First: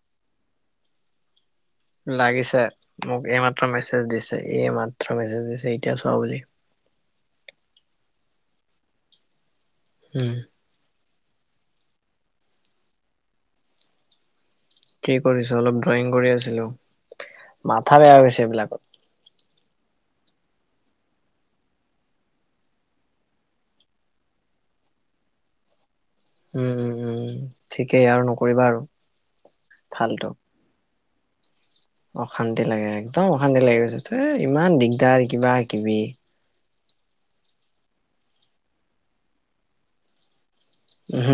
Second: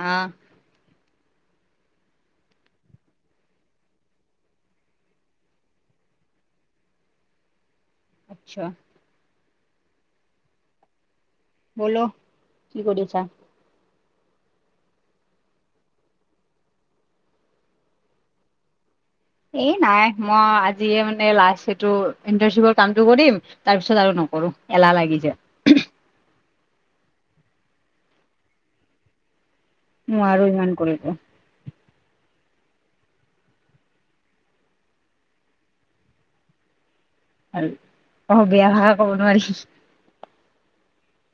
আহ লাগিছে মোক এইমাত্ৰ মেছেজ দিছে এই মাত্ৰ মেছেজ দিছে এতিয়া চোৱা বুলি। আচ্ছা উম বলো কি কৰিছা? কি কৰিছো অলপ ড্ৰয়িং কৰি আছিলো, মাথা বেয়া হৈ গৈছে এইবিলাকত। এ নাই মই আজিয়ে মানে লাষ্ট এইটো ইণ্টাৰশ্বিপৰ কামটো কৰিম। তাৰপিছত আৰু নকৰো, এলাহ লাগি যায়। উম' উম' ঠিকেই আৰু নকৰিবা আৰু। ফাল্টু নোৱাৰোঁ ইমান কৰিব। অশান্তি লাগে একদম অশান্তি লাগি গৈছে, থে ইমান দিগদাৰ কিবা কিবি। অ বেয়া ভাষা কব নোৱাৰি।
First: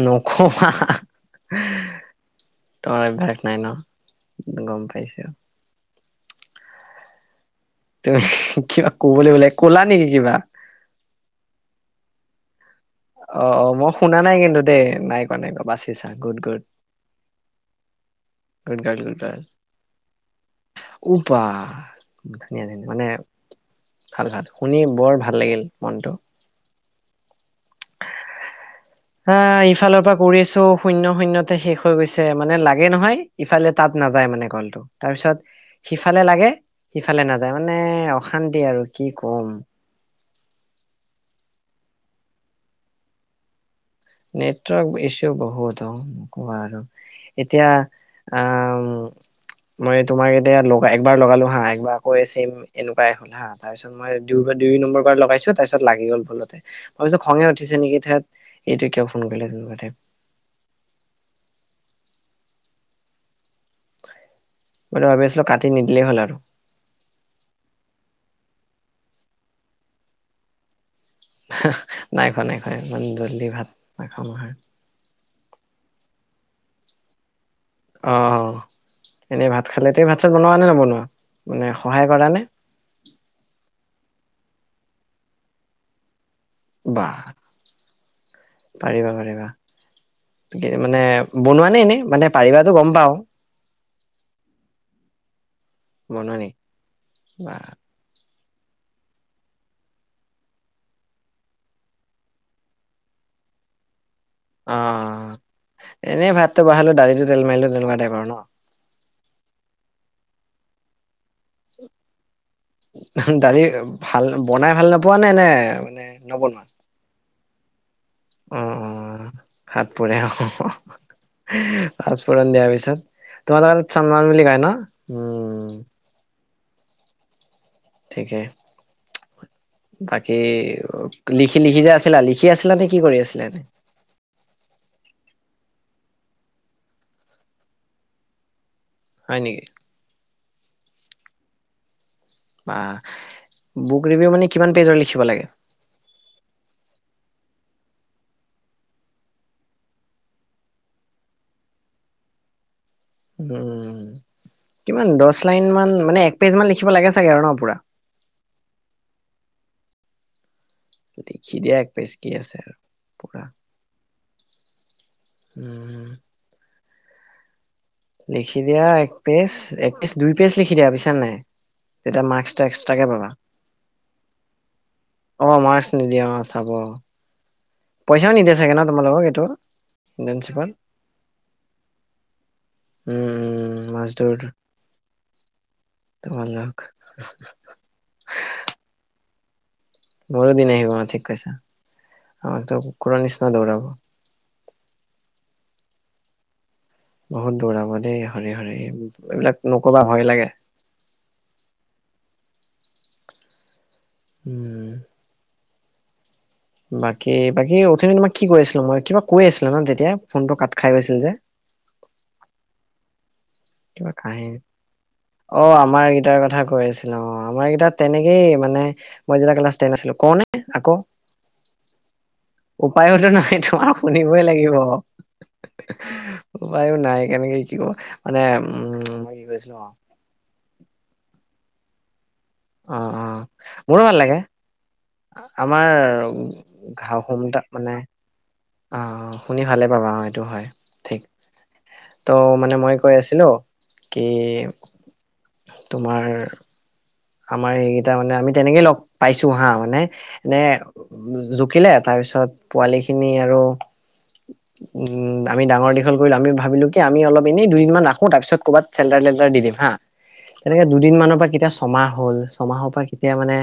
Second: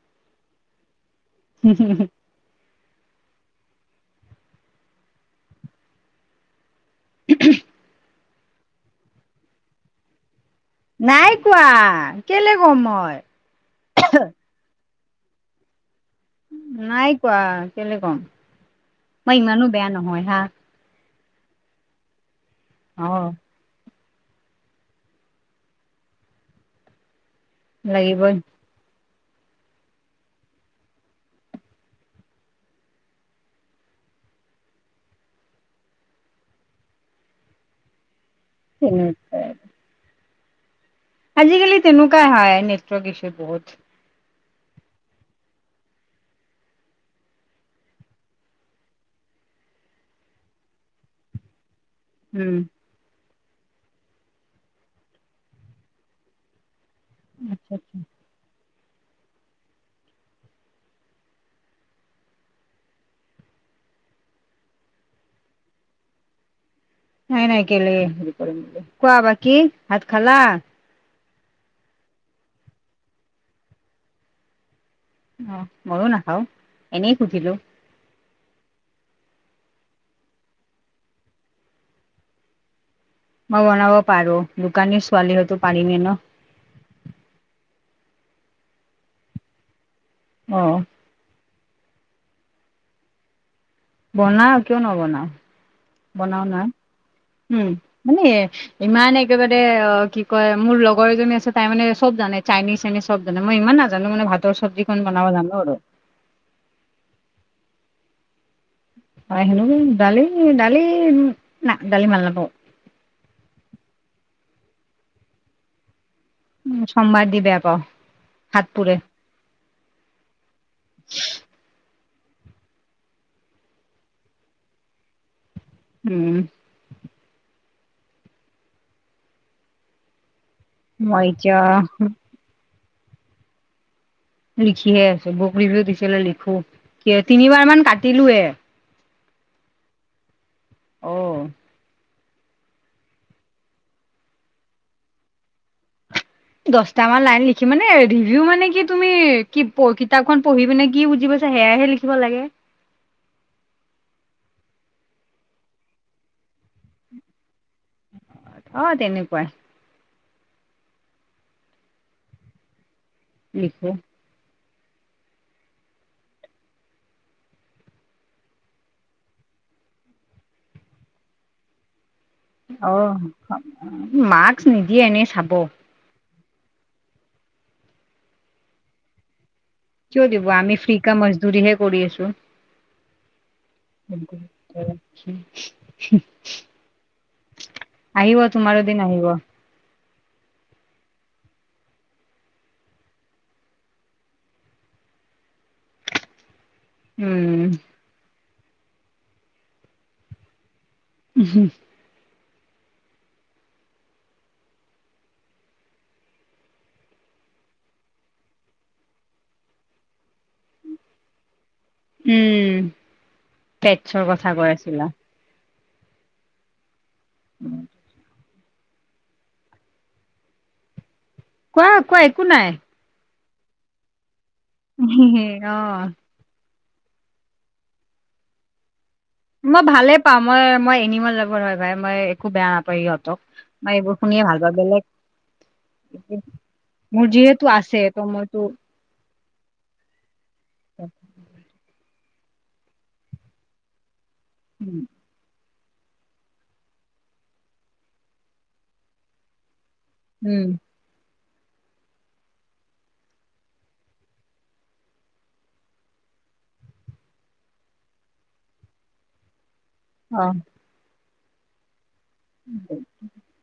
নকবা। তোমাৰ অভ্যাস নাই ন, গম পাইছো। [unintelligible] কিবা ক'বলে উলাই, ক'লা নেকি কিবা? নাইকোৱা কেলে কম মই। অ' অ' মই শুনা নাই কিন্তু দেই, নাই কোৱা নাই কোৱা বাছ চাং ঘৰত। নাই কোৱা কেলে ক'ম, মই ইমানো বেয়া নহয় হা। উ বাহ অ মানে ভাল, ভাল শুনি বৰ ভাল লাগিল মনটো। লাগিব নি। আ ইফালৰ পৰা কৰিছোঁ, শূন্য শূণ্যতে শেষ হৈ গৈছে, মানে লাগে নহয়। ইফালে তাত নাযায় মানে কলটো, তাৰপিছত সিফালে লাগে ইফালে নাযায় মানে। অশান্তি আৰু কি তেনেকুৱাই ক'ম। আজিকালি তেনেকুৱাই হয় নেটৱাৰ্ক ইছু বহুত। নেটৱাৰ্ক ইছু বহুত অহ নকবা আৰু। এতিয়া আ মই তোমাক এতিয়া লগা একবাৰ লগালো হা একবাৰ। কৈ আছে উম এনেকুৱাই হ'ল হা, তাৰপিছত মই দুই দুই নম্বৰবাৰ লগাইছো তাৰপিছত লাগি গ'ল ভুলতে। ভাৱিছো খঙে আচ্ছা উঠিছে আচ্ছা, নেকি ধেৎ, এইটো কিয় ফোন কৰিলে সেনেকুৱা টাইপ। মইটো ভাবি আছিলোঁ কাটি নিদিলেই হ'ল আৰু। নাই নাই কেলে হেৰি কৰিম, কোৱা বাকী ভাত খালা? নাই খোৱা, নাই খোৱা ইমান জল্দি ভাত নাখাওঁ নহয়। অ' মইয়ো নাখাওঁ এনেই সুধিলো। অ এনেই ভাত খালে, তই ভাত চাত বনোৱা নে নবনোৱা, মানে সহায় কৰা নে? মই বনাব পাৰো দোকানীৰ ছোৱালী হৈ ত পাৰিমে ন। বাহ' পাৰিবা পাৰিবা অ দে মানে বনোৱা নে এনে? মানে পাৰিবাটো গম পাওঁ। বনাও কিয় নবনাও, বনোৱা বনাও নেকি না বা হম' মানে ইমান একেবাৰে অ' কি কয় মোৰ লগৰ এজনী আছে, তাই মানে চব জানে চাইনিজ চাইনিজ। চব জানে, মই ইমান নাজানো মানে ভাত আৰু চব্জিকণ বনাব জানো আৰু। এনে ভাতটো বহালো, দালিটো তেল মাৰিলো, তেনেকুৱা টাইপ আৰু ন। হয়' সেনেকুৱাই দালি দালি, উম নাহ দালি ভাল নাপাওঁ। দালি ভাল, বনাই ভাল নপোৱা নে নে মানে নবনোৱা উম' সোমবাৰ দি বেয়া পাওঁ, অঁ হাত পুৰে। অঁ হাত পুৰে। [unintelligible] পাচপূৰণ দিয়া পিছত, তোমালোকৰ তাত চম্বাৰ বুলি কয় ন, উম' উম। ঠিকে, বাকী মই লিখি এতিয়া লিখি যে আছিলা লিখি খি আছিলা নে কি কৰি আছিলা এনে? লিখিয়ে আছো। বুক ৰিভিউ দিছিলে লিখো। কি তিনিবাৰ মান কাটিলোয়ে। হয় নেকি। অ'। বা, বুক ৰিভিউ মানে কিমান পেজৰ লিখিব লাগে? দছটা মান লাইন লিখি মানে ৰিভিউ মানে কি তুমি, কি কিতাপখন পঢ়ি কিনে কি বুজি পাইছা সেয়াহে লিখ ব লাগে। উম, কিমান দছ লাইন মান মানে, এক পেজ মান লিখিব লাগে চাগে আৰু ন পুৰা। অ', তেনেকুৱাই। লিখিদিয়া এক পেজ কি আছে আৰু। পুৰা। লিখো। উ, উ। লিখি দিয়া এক পেজ, এক পেজ দুই পেজ লিখি দিয়া বুইছানে নাই। তেতিয়া মাৰ্ক্স অ', মাস্ক নিদিয়ে এনেই অ চাব। মাৰ্কচ নিদিয়ে অ', চাব। পইচাও নিদিয়ে চাগে ন, তোমালোকক এইটো। কিয় দিব। ইণ্টাৰ্ণশ্বিপত আমি ফ্ৰি কা মজদুৰিহে কৰি আছো। উম উম মাছ দৌৰ তোমালোক [inaudible] আহিব, তোমাৰো দিন আহিব। মোৰো দিন আহিব ঠিক কৈছা, আমাকটো কুকুৰৰ নিচিনা দৌৰাব। বহুত উম দৌৰাব দেই, হৰি, হৰি। এইবিলাক নকবা ভয় লাগে। [inaudible] উ। বাকী, বাকী অথমি তোমাক কি কৈ আছিলো মই, কিবা কৈ আছিলো ন তেতিয়া ফোনটো কাট খাই গৈছিল যে। উ। কিবা কাহিনী। অ', আমাৰ এইকিটাৰ কথা কৈ আছে। অ', আমাৰ এই কেইটা তেনেকেই মানে, মই তেতিয়া ক্লাছ টেন আছিলোঁ, কওনে আকৌ? কোৱা, কোৱা, একো নাই। উপায়োতো নাই তোমাৰ শুনিবই লাগিব। অ উপায়ো নাই কেনেকে কি কও, মানে উম। কৈছিলো মই অ ভালে পাওঁ, মই মই এনিমেল লাভাৰ হয় ভাই, মই একো বেয়া অ নাপায় অ ইহঁতক, মই মোৰো এইবোৰ ভাল লাগে শুনিয়ে ভালপাওঁ। বেলেগ আমাৰ ঘাঁহ মোৰ সোমটা যিহেতু মানে আছে। ত' মইতো অ', শুনি ভালে পাবা। অ', এইটো হয়, ঠিক। ত' মানে মই কৈ আছিলো, কি উ। তোমাৰ আমাৰ এইকেইটা মানে, আমি তেনেকেই লগ পাইছো হা মানে, এনে উম জু-জুখিলে তাৰ পিছত পোৱালি খিনি আৰু উম, আমি ডাঙৰ দীঘল কৰিলো, আমি ভাবিলোঁ কি আমি অলপ এনেই দুই এদিনমান ৰাখো তাৰ পিছত ক'ৰবাত চেল্টাৰ টেল্টাৰে দি দিম হাঁ। অ'। এ, দুদিন মানৰ পৰা কেতিয়া ছমাহ হ'ল, ছমাহৰ পৰা কেতিয়া মানে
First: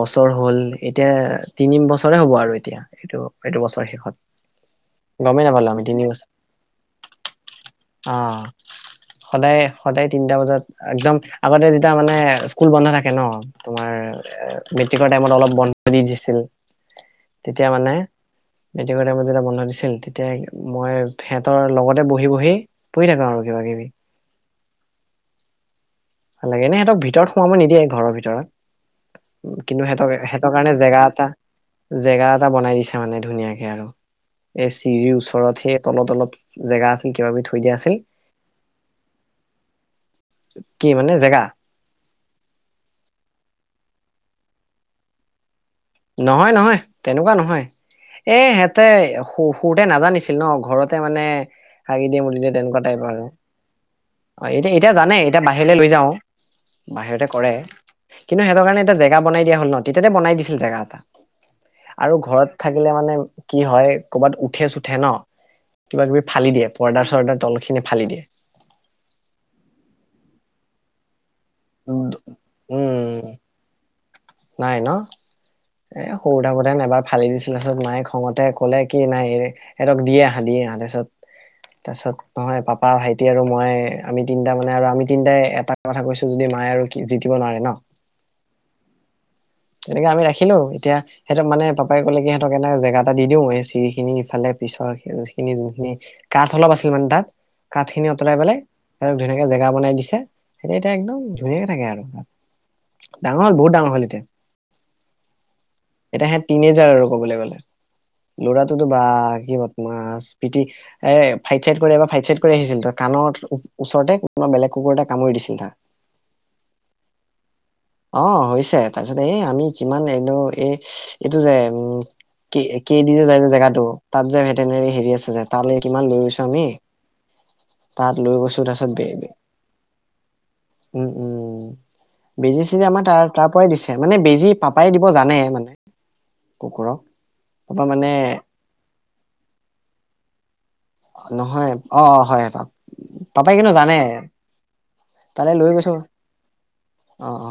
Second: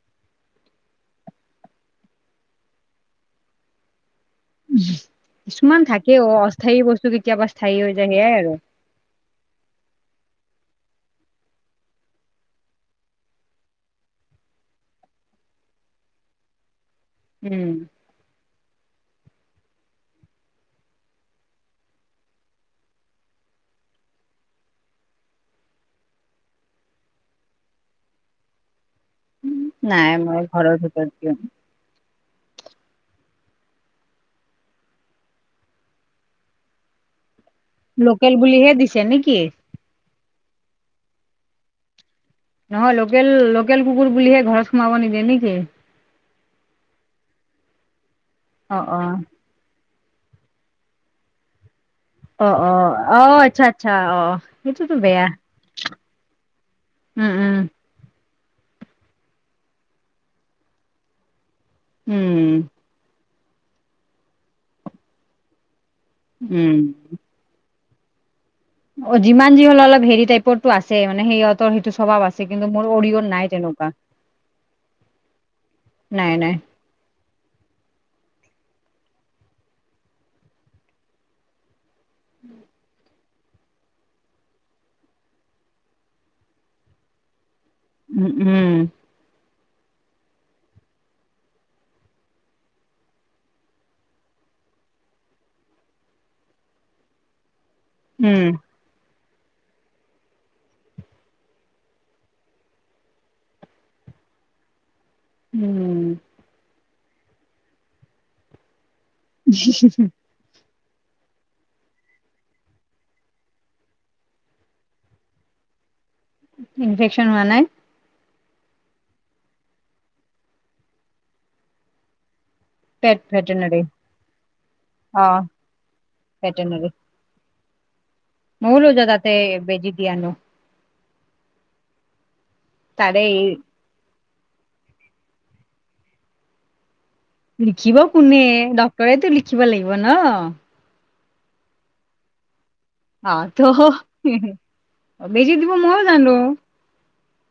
বছৰ হ'ল, এতিয়া তিনি বছৰে হ'ব আৰু এতিয়া। এইটো এইটো বছৰ শেষত। গমেই নাপালো কিছুমান আমি তিনি থাকে বছৰ অ', অস্থায়ী বস্তু কেতিয়াবা স্থায়ী হৈ যায় সেয়াই অ', আৰু। সদায়, সদায় তিনটা বজাত একদম আগতে যেতিয়া মানে স্কুল বন্ধ থাকে ন' তোমাৰ মেট্ৰিকৰ টাইমত অলপ বন্ধ দি দিছিল। উম তেতিয়া মানে মেট্ৰিকটাইমত যেতিয়া বন্ধ দিছিল, তেতিয়া মই সিহঁতৰ লগতে বহি বহি পঢ়ি থাকো আৰু কিবা কিবি। ভালাগে এনে সহতক ভিতৰত সোব নিদিয়ে ঘৰৰ ভিতৰত। কিন্তু নাই সিহঁতৰ- মই সিহতৰ কাৰণে ঘৰৰ জেগা ভিতৰত এটা দিওঁ জেগা এটা বনাই দিছে মানে ধুনীয়াকে আৰু। এই চিৰিৰ ওচৰত সেই তলত- তলত জেগা আছিল কিবা কিবি থৈ দিয়া আছিল। লোকেল বুলিহে দিছে নেকি? কি মানে জেগা? নহয় লোকেল- লোকেল কুকুৰ বুলিহে ঘৰত সোমাব নিদিয়ে নেকি? নহয় নহয় তেনেকুৱা নহয় অ এহেতে অ সু সৰুতে নাজানিছিল ন' ঘৰতে মানে হাগি দিয়ে মুদ অ দিয়ে অ তেনেকুৱা টাইপ অ আৰু, আচ্ছা আচ্ছা অ' এতিয়া এতিয়া সেইটোতো জানে বেয়া এতিয়া বাহিৰলৈ লৈ যাওঁ। বাহিৰতে উম কৰে। উম কিন্তু সহতৰ কাৰণ এটা জেগা বনাই দিয়া হ'ল ন', তেতিয়াতে বনাই দিছিল জেগা এটা। আৰু উম ঘৰত থাকিলে মানে কি হয়, কৰ'বাত উঠে-চুঠে ন'। কিবা কিবি ফালি দিয়ে উম পৰ্দাৰ-চৰ্দাৰ তলখিনি ফালি দিয়ে। অ', যিমান যি হলে অলপ হেৰি টাইপৰ টো আছে, মানে সেহতৰ সেইটো উম চভাৱ আছে। আছে কিন্তু মোৰ উম অৰিঅৰ নাই তেনেকুৱা। নাই ন', এ' সৰু নাই নাই থাকোঁতে নাইবা ফালি দিছিল তাৰপিছত নাই খঙতে ক'লে কি নাই, এহতক দি এহালি দিয়ে তাৰিছত তাৰ পিছত মই পাপা, ভাইট তে আৰু মই আমি তিনিটা মানে আৰু আমি তিনটাই এটা কথা কৈছো যদি মায়ে আৰু জিতিব নোৱাৰে ন'। উম', উম',। তেনেকে আমি ৰাখিলো এতিয়া সিহঁতক মানে পাপাই কলে কি সিহঁতক এটা জেগা এটা দিও, এই চিৰি খিনি ইফালে পিছৰিখিনি যোনখিনি কাঠ অলপ আছিল মানে তাত, কাঠ খিনি অঁতলাই উম পেলাই ধুনীয়াকে জেগা বনাই দিছে, সেই এতিয়া একদম ধুনীয়াকে থাকে আৰু। ডাঙ বহুত ডাঙৰ হ'ল এতিয়া। এটা হে তিনেজাৰ আৰু কবলৈ গ'লে, ল'ৰাটোতো বা লাগিব তোমাৰ স্মৃতি এ' ফাইট-চাইড কৰি বা ফাইট-চাইড কৰি আহিছিল, তই কাণৰ ওচৰতে কোনোবা বেলেগ কুকুৰ এটা কামুৰি দিছিল তাৰ। ইনফেকশ্যন হোৱা নাই? অ', হৈছে তাৰপিছত এই আমি কিমান এনে এই এইটো যে উম', কেইদি যে যাই যে জেগাটো, তাত যে ভেটেনেৰি হেৰি আছে যে তালৈ কিমান লৈ গৈছো আমি। তাত লৈ গৈছো মইও লৈ তাৰপিছত বে- যাওঁ বে তাতে বেজি দি আনো উম', উম',। বেজি-চেজি আমাৰ তাৰে তাৰ এই তাৰ পৰাই দিছে, মানে বেজি পাপাই দিব জানে মানে কুকুৰক। পাপা লিখিব মানে কোনে ডক্তৰেতো লিখিব লাগিব ন'। নহয় অ' হয়ঁতক। আহ', ত' তালৈ বেজি লৈ দিব গৈছো মও জানো। অ অ অ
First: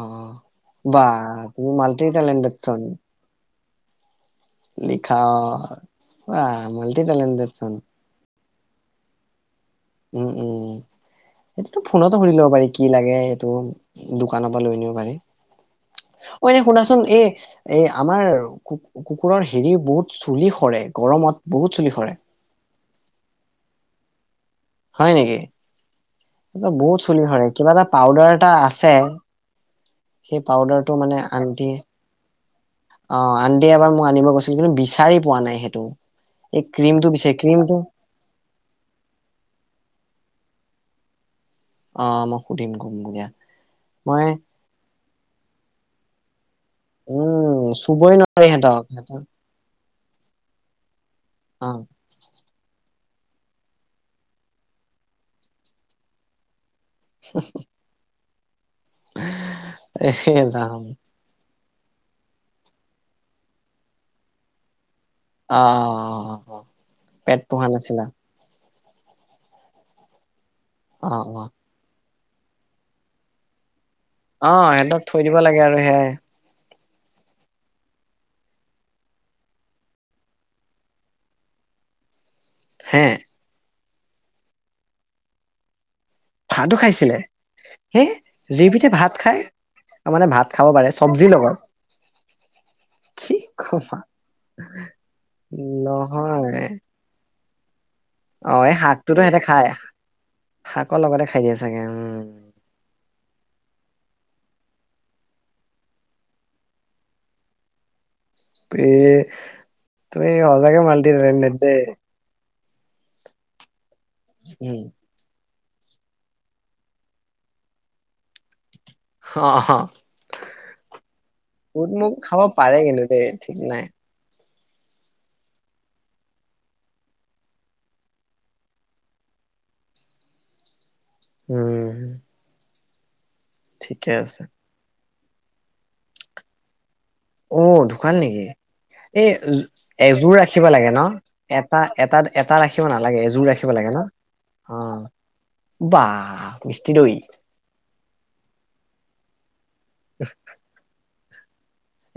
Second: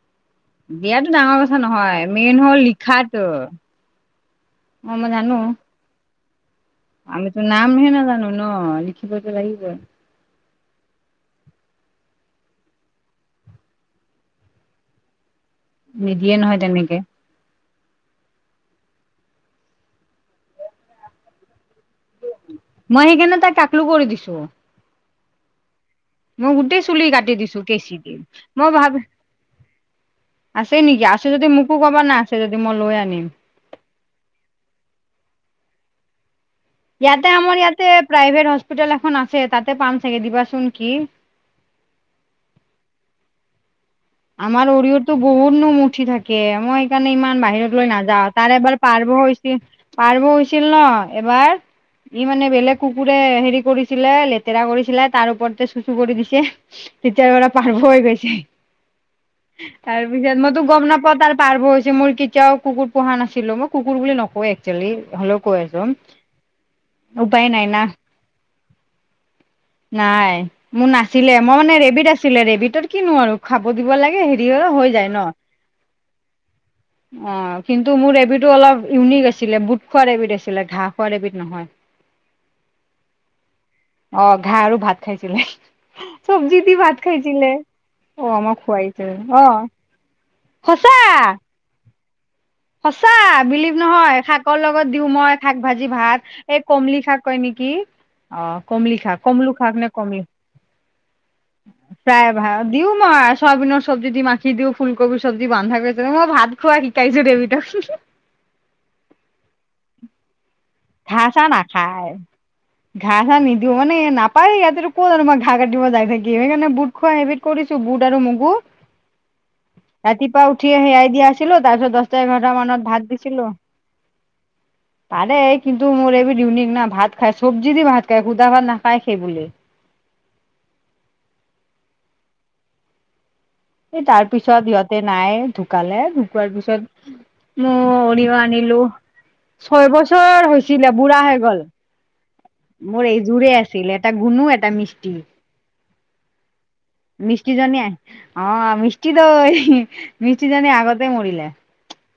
বা দিয়াতো ডাঙৰ কথা তুমি নহয়, মাল্টি মেইন টেলেণ্টেড হ'ল চোন লিখাটো। অ মই লিখা জানো অ' বাঁহ মাল আমিতো নামহে নাজানো ন' লিখিবতো লাগিবই। উম', উম',। সেইটো টো ফোনতো সুধি লব পাৰি কি লাগে এইটো দোকানৰ পৰা লৈ আনিব পাৰি। নিদিয়ে ঐ নহয় এনে তেনেকে শুনাচোন এ এই আমাৰ ক কুকুৰৰ হেৰি বহুত চুলি সৰে। গৰমত বহুত চুলি সৰে। মই সেইকাৰণে তাইক তাকলু কৰি দিছো। হয় নেকি মই এই গোটেই বহুত চুলি কাটি সৰে দিছো কিবা এটা কেঁচি দি পাউদাৰ এটা মই আছে। ভাবি সেই আছে পাউদাৰটো নেকি মানে আছে যদি আন্টি মোকো ক'বা না আছে যদি মই লৈ আনিম অ' আ এয়া এবাৰ মই আনিব কৈছিলো কিন্তু বিচাৰি পোৱা নাই সেইটো এই ক্ৰীমটো ইয়াতে বিচাৰ আমাৰ ক্ৰীমটো ইয়াতে প্ৰাইভেট হস্পিটেল এখন আছে তাতে পাম চাগে দিবাচোন কি অ' মই সুধিম [unintelligible] মই আমাৰ অৰিয়ৰটো বহুত নোম উঠি থাকে মই সেইকাৰণে ইমান উম বাহিৰত লৈ চুবই নাযাও নোৱাৰি তাৰ এবাৰ সিহঁতক পাৰ্ব সিহঁতক হৈ পাৰ্ব হৈছিল ন এবাৰ অ ই মানে বেলেগ কুকুৰে হেৰি কৰিছিলে লেতেৰা কৰিছিলে তাৰ ওপৰতে চুচু কৰি দিছে। তেতিয়াৰ পৰা পাৰ্ব হৈ গৈছে। এ তাৰপিছত মইতো ৰাম। গম নাপাঁও তাৰ পাৰ্ব হৈছে মোৰ কি কেতিয়াও কুকুৰ পোহা নাছিলো মই কুকুৰ বুলি নকওঁ এ হ'লেও কৈ অ অ আছো অ অ পেট উপায় নাই পোহা না। নাছিলা নাই মোৰ অ নাছিলে অ মই মানে ৰেবিত আছিল আছিলে ৰেবিটৰ কিনো আৰু খাব দিব লাগে হেৰি অ হৈ সিহঁতক যায় থৈ ন। দিব লাগে আৰু [unintelligible] অ' কিন্তু মোৰ ৰেবিট টো অলপ ইউনিক আছিলে বুট খোৱা ৰেবিট আছিলে ঘাঁহ খোৱা ৰেবিট নহয়। হে অ' ঘাঁহ আৰু ভাত খাইছিলে, চব্জি দি ভাত খাইছিলে হে অ' আমাৰ [unintelligible] যিবিধে ভাত খাই অ' মানে ভাত খাব পাৰে সঁচা। [unintelligible] সঁচা কি বিলিভ কবা নহয় শাকৰ লগত দিও মই শাক ভাজি ভাত, এই নহয় কমলি শাক কয় নেকি। অ' এই কমলি শাকটোতো শাক সিহঁতে কমলু খায় শাক নে কমলি শাকৰ লগতে খাই দিয়ে চাগে উম। দিওঁ মই চয়াবিনৰ চব্জি দি, মাখি দিও ফুলকবি চব্জি বান্ধা কৰিছে মই ভাত খোৱা শিকাইছো ৰেবিটক বে তই সঁচাকে মাল [unintelligible] ঘাঁহ চাহ নাখায়, ঘাঁহ চাহ নিদিও মানে নাপায় ইয়তে উম ক'ত [unintelligible] ঘাঁহ কাটিব যায় থাকিম, সেইকাৰণে বুট খোৱা হেবিট কৰিছো বুট আৰু মগু অ ৰাতিপুৱা উঠি সেয়াই দিয়া আছিলো তাৰ বুট পিছত মগু দহটা খাব এঘাৰটা পাৰে মানত কিন্তু ভাত দেই দিছিলো। [inaudible] পাৰে কিন্তু মোৰ ৰেবিচ ইউনিক না ভাত খায়, চব্জি দি ভাত খায় সুধা ভাত নাখায় সেইবুলি উম। এই ঠিকে তাৰ আছে পিছত সিহঁতে নাই ঢুকালে ঢুকোৱাৰ পিছত অ মই ঢুকাল অৰিও নেকি আনিলো, এই ছয় এযোৰ বছৰ ৰাখিব লাগে হৈছিলে ন বুঢ়া হৈ গ'ল। এটা এটা এটা ৰাখিব মোৰ নালাগে এযোৰ এইযোৰে ৰাখিব আছিল এটা গুণো এটা মিষ্টি। বাহ মিষ্টি দৈ মিষ্টি জনী অ' মিষ্টি দৈ, মিষ্টি জনী আগতে মৰিলে।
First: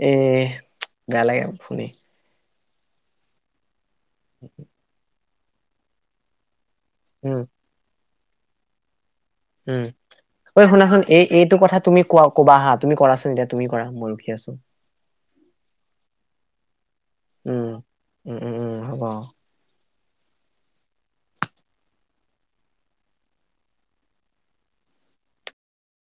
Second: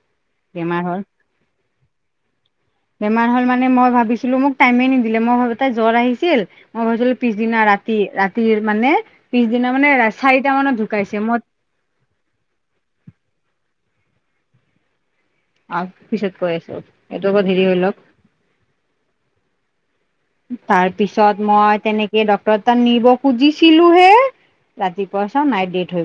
এ বেমাৰ হ'ল বেয়া লাগে শুনি। বেমাৰ হ'ল মানে মই ভাবিছিলো মোক টাইমে নিদিলে মই ভাবো তাই জ্বৰ আহিছিল মই ভাবিছিলো উম পিছদিনা ৰাতি ৰাতি, ৰাতিৰ মানে পিছদিনা উম। মানে চাৰিটা ঐ মানত শুনাচোন ঢুকাইছে এই, মই এইটো কথা তুমি কোৱা ক'বা হা তুমি কৰাচোন এতিয়া তুমি কৰা মই ৰখি আছো আহ পিছত কৰি আছো এইটো অলপ উম দেৰি হৈ লওক উম উম উম হ'ব তাৰ পিছত মই তেনেকে ডক্টৰৰ তাত নিব খুজিছিলো হে ৰাতিপুৱা চাওঁ নাইট ডেট হৈ